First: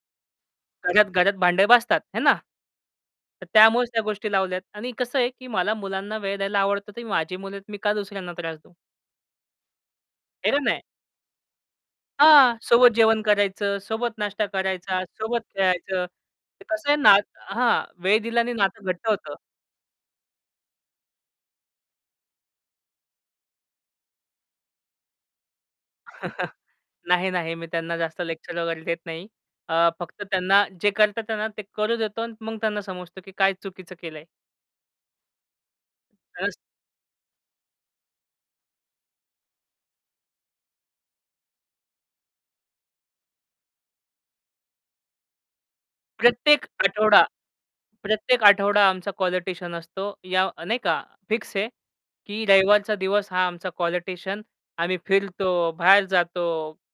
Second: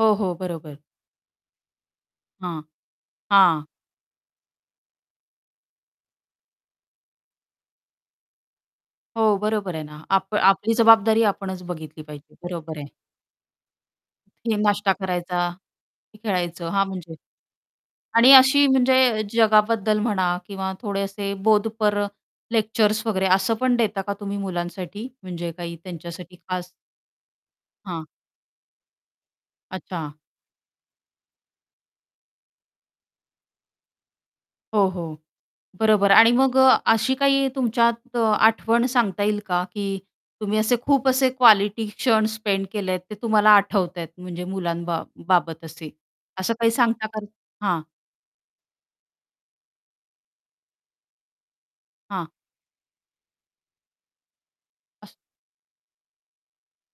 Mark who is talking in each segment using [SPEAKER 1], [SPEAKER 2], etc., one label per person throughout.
[SPEAKER 1] हो, हो, बरोबर.
[SPEAKER 2] घरात-घरात भांडे वाजतात, हे ना.
[SPEAKER 1] हां.
[SPEAKER 2] तर
[SPEAKER 1] हां.
[SPEAKER 2] त्यामुळेच त्या गोष्टी लावल्यात आणि कसं आहे, की मला मुलांना वेळ द्यायला आवडतं, ते माझी मुले आहेत, मी का दुसऱ्यांना त्रास देऊ.
[SPEAKER 1] हो बरोबर आहे ना, आप
[SPEAKER 2] खरं
[SPEAKER 1] आपली
[SPEAKER 2] नाही.
[SPEAKER 1] जबाबदारी आपणच बघितली पाहिजे.
[SPEAKER 2] हां,
[SPEAKER 1] बरोबर
[SPEAKER 2] सोबत
[SPEAKER 1] आहे.
[SPEAKER 2] जेवण करायचं, सोबत नाश्ता
[SPEAKER 1] हे नाश्ता
[SPEAKER 2] करायचा, सोबत
[SPEAKER 1] करायचा,
[SPEAKER 2] खेळायचं.
[SPEAKER 1] की
[SPEAKER 2] ते
[SPEAKER 1] खेळायचं, हां
[SPEAKER 2] कसं आहे
[SPEAKER 1] म्हणजे.
[SPEAKER 2] नात हां, वेळ
[SPEAKER 1] आणि
[SPEAKER 2] दिल्याने
[SPEAKER 1] अशी
[SPEAKER 2] नातं घट्ट
[SPEAKER 1] म्हणजे
[SPEAKER 2] होतं.
[SPEAKER 1] जगाबद्दल म्हणा किंवा थोडे असे बोधपर लेक्चर्स वगैरे असं पण देता का तुम्ही मुलांसाठी, म्हणजे काही त्यांच्यासाठी खास?
[SPEAKER 2] नाही, नाही. मी त्यांना
[SPEAKER 1] हां.
[SPEAKER 2] जास्त लेक्चर वगैरे देत नाही. अ,
[SPEAKER 1] अच्छा.
[SPEAKER 2] फक्त त्यांना जे करतात त्यांना, ते करू देतो आणि मग त्यांना समजतो, की काय चुकीचं केलं आहे.
[SPEAKER 1] हो, हो. बरोबर. आणि
[SPEAKER 2] तरच
[SPEAKER 1] मग अ, अशी काही तुमच्यात अ, आठवण सांगता येईल का, की तुम्ही असे खूप असे क्वालिटी क्षण स्पेंड केलेत, ते तुम्हाला आठवता आहेत, म्हणजे मुलांबा बा बाबत असे. असं
[SPEAKER 2] प्रत्येक
[SPEAKER 1] काही सांगता
[SPEAKER 2] आठवडा
[SPEAKER 1] का? हां.
[SPEAKER 2] प्रत्येक आठवडा आमचा क्वालिटीशियन असतो याव नाही का फिक्स आहे,
[SPEAKER 1] हां.
[SPEAKER 2] की रविवारचा दिवस हा आमचा क्वालिटिशियन. आम्ही
[SPEAKER 1] अस
[SPEAKER 2] फिरतो, बाहेर जातो,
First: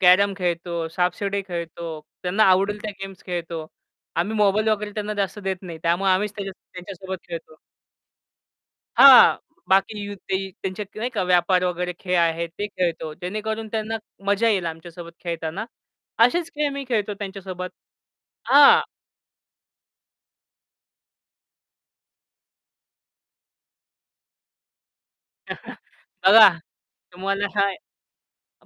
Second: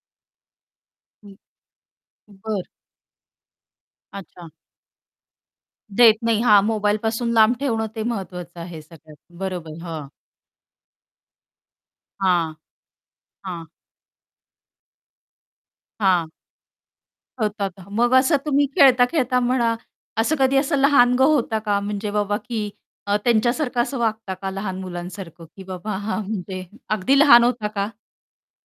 [SPEAKER 2] कॅरम खेळतो,
[SPEAKER 1] हं,
[SPEAKER 2] सापशिडी खेळतो, त्यांना
[SPEAKER 1] बरं.
[SPEAKER 2] आवडेल त्या गेम्स खेळतो. आम्ही
[SPEAKER 1] अच्छा.
[SPEAKER 2] मोबाईल वगैरे त्यांना जास्त देत नाही. त्यामुळे
[SPEAKER 1] देत
[SPEAKER 2] आम्हीच
[SPEAKER 1] नाही.
[SPEAKER 2] त्याच्या
[SPEAKER 1] हां
[SPEAKER 2] त्यांच्यासोबत
[SPEAKER 1] मोबाईलपासून लांब
[SPEAKER 2] खेळतो.
[SPEAKER 1] ठेवणं ते महत्वाचं आहे सगळ्यात,
[SPEAKER 2] हां,
[SPEAKER 1] बरोबर.
[SPEAKER 2] बाकी
[SPEAKER 1] हं.
[SPEAKER 2] यू ते त्यांचेत की नाही का व्यापार वगैरे खेळ आहेत,
[SPEAKER 1] हां.
[SPEAKER 2] ते खेळतो.
[SPEAKER 1] हां.
[SPEAKER 2] जेणेकरून त्यांना मजा येईल आमच्यासोबत खेळतांना.
[SPEAKER 1] हां.
[SPEAKER 2] असेच खेळ मी खेळतो त्यांच्या सोबत
[SPEAKER 1] होतात, ह मग असं तुम्ही
[SPEAKER 2] हां.
[SPEAKER 1] खेळता-खेळता म्हणा, असं कधी असं लहानगं होता का? म्हणजे बाबा की अ, त्यांच्यासारखं असं वागता का, लहान मुलांसारखं, की बाबा हां
[SPEAKER 2] बघा
[SPEAKER 1] म्हणजे अगदी लहान
[SPEAKER 2] तुम्हाला
[SPEAKER 1] होता
[SPEAKER 2] हाय
[SPEAKER 1] का?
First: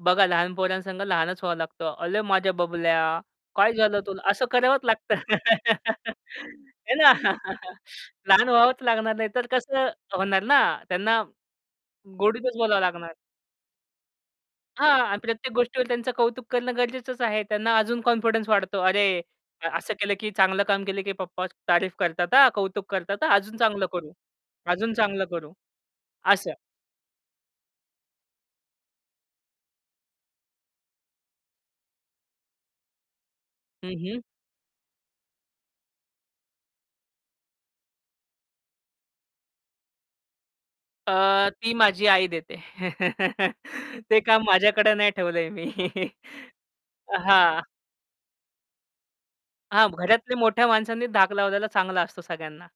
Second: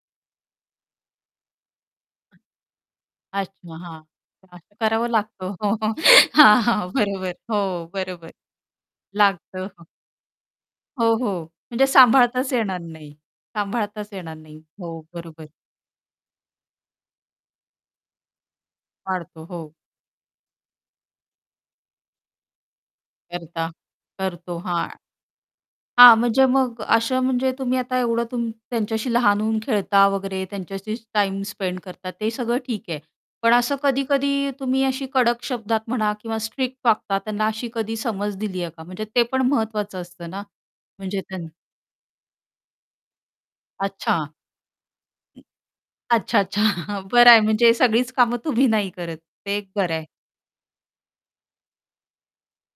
[SPEAKER 2] बघा लहान पोरांसंग लहानच व्हावं लागतं. "अले माझ्या बबल्या काय
[SPEAKER 1] अच्छा हां,
[SPEAKER 2] झालं तुला" असं
[SPEAKER 1] असं
[SPEAKER 2] करावंच
[SPEAKER 1] करावं
[SPEAKER 2] लागतं.
[SPEAKER 1] लागतं हो. हो. हां, हां
[SPEAKER 2] हे ना.
[SPEAKER 1] बरोबर, हो बरोबर.
[SPEAKER 2] लहान व्हावंच लागणार नाही तर
[SPEAKER 1] लागतं.
[SPEAKER 2] कसं होणार ना,
[SPEAKER 1] हो,
[SPEAKER 2] त्यांना
[SPEAKER 1] हो, म्हणजे सांभाळताच
[SPEAKER 2] गोडीतच
[SPEAKER 1] येणार
[SPEAKER 2] बोलावं
[SPEAKER 1] नाही
[SPEAKER 2] लागणार.
[SPEAKER 1] सांभाळताच येणार नाही.
[SPEAKER 2] हां,
[SPEAKER 1] हो,
[SPEAKER 2] आणि
[SPEAKER 1] बरोबर.
[SPEAKER 2] प्रत्येक गोष्टीवर त्यांचं कौतुक करणं गरजेचंच आहे. त्यांना अजून कॉन्फिडन्स वाढतो. अरे!
[SPEAKER 1] वाढतो,
[SPEAKER 2] अ,
[SPEAKER 1] हो.
[SPEAKER 2] "असं केलं, की चांगलं काम केलं, की पप्पा तारीफ करतात हां, कौतुक करतात हां, अजून
[SPEAKER 1] करता
[SPEAKER 2] चांगलं करू
[SPEAKER 1] करतो हां.
[SPEAKER 2] अजून चांगलं करू,"
[SPEAKER 1] हां म्हणजे
[SPEAKER 2] असं.
[SPEAKER 1] मग असं म्हणजे तुम्ही आता एवढं तुम त्यांच्याशी लहान होऊन खेळता वगैरे, त्यांच्याशी टाईम स्पेंड करता ते सगळं ठीक आहे. पण असं
[SPEAKER 2] हं, हं.
[SPEAKER 1] कधी-कधी तुम्ही अशी कडक शब्दात म्हणा, किंवा स्ट्रिक्ट वागता, त्यांना अशी कधी समज दिली आहे का? म्हणजे ते पण महत्वाचं असतं ना, म्हणजे त्यांन
[SPEAKER 2] अ, ती माझी आई देते. ते
[SPEAKER 1] अच्छा.
[SPEAKER 2] काम माझ्याकडे नाही ठेवलं आहे मी.
[SPEAKER 1] अच्छा-अच्छा
[SPEAKER 2] अ,
[SPEAKER 1] बरं आहे.
[SPEAKER 2] हां.
[SPEAKER 1] म्हणजे सगळीच कामं तुम्ही नाही करत, ते एक
[SPEAKER 2] हां,
[SPEAKER 1] बरं आहे.
[SPEAKER 2] घरातल्या मोठ्या माणसांनी धाक लावलेला चांगला असतो सगळ्यांना.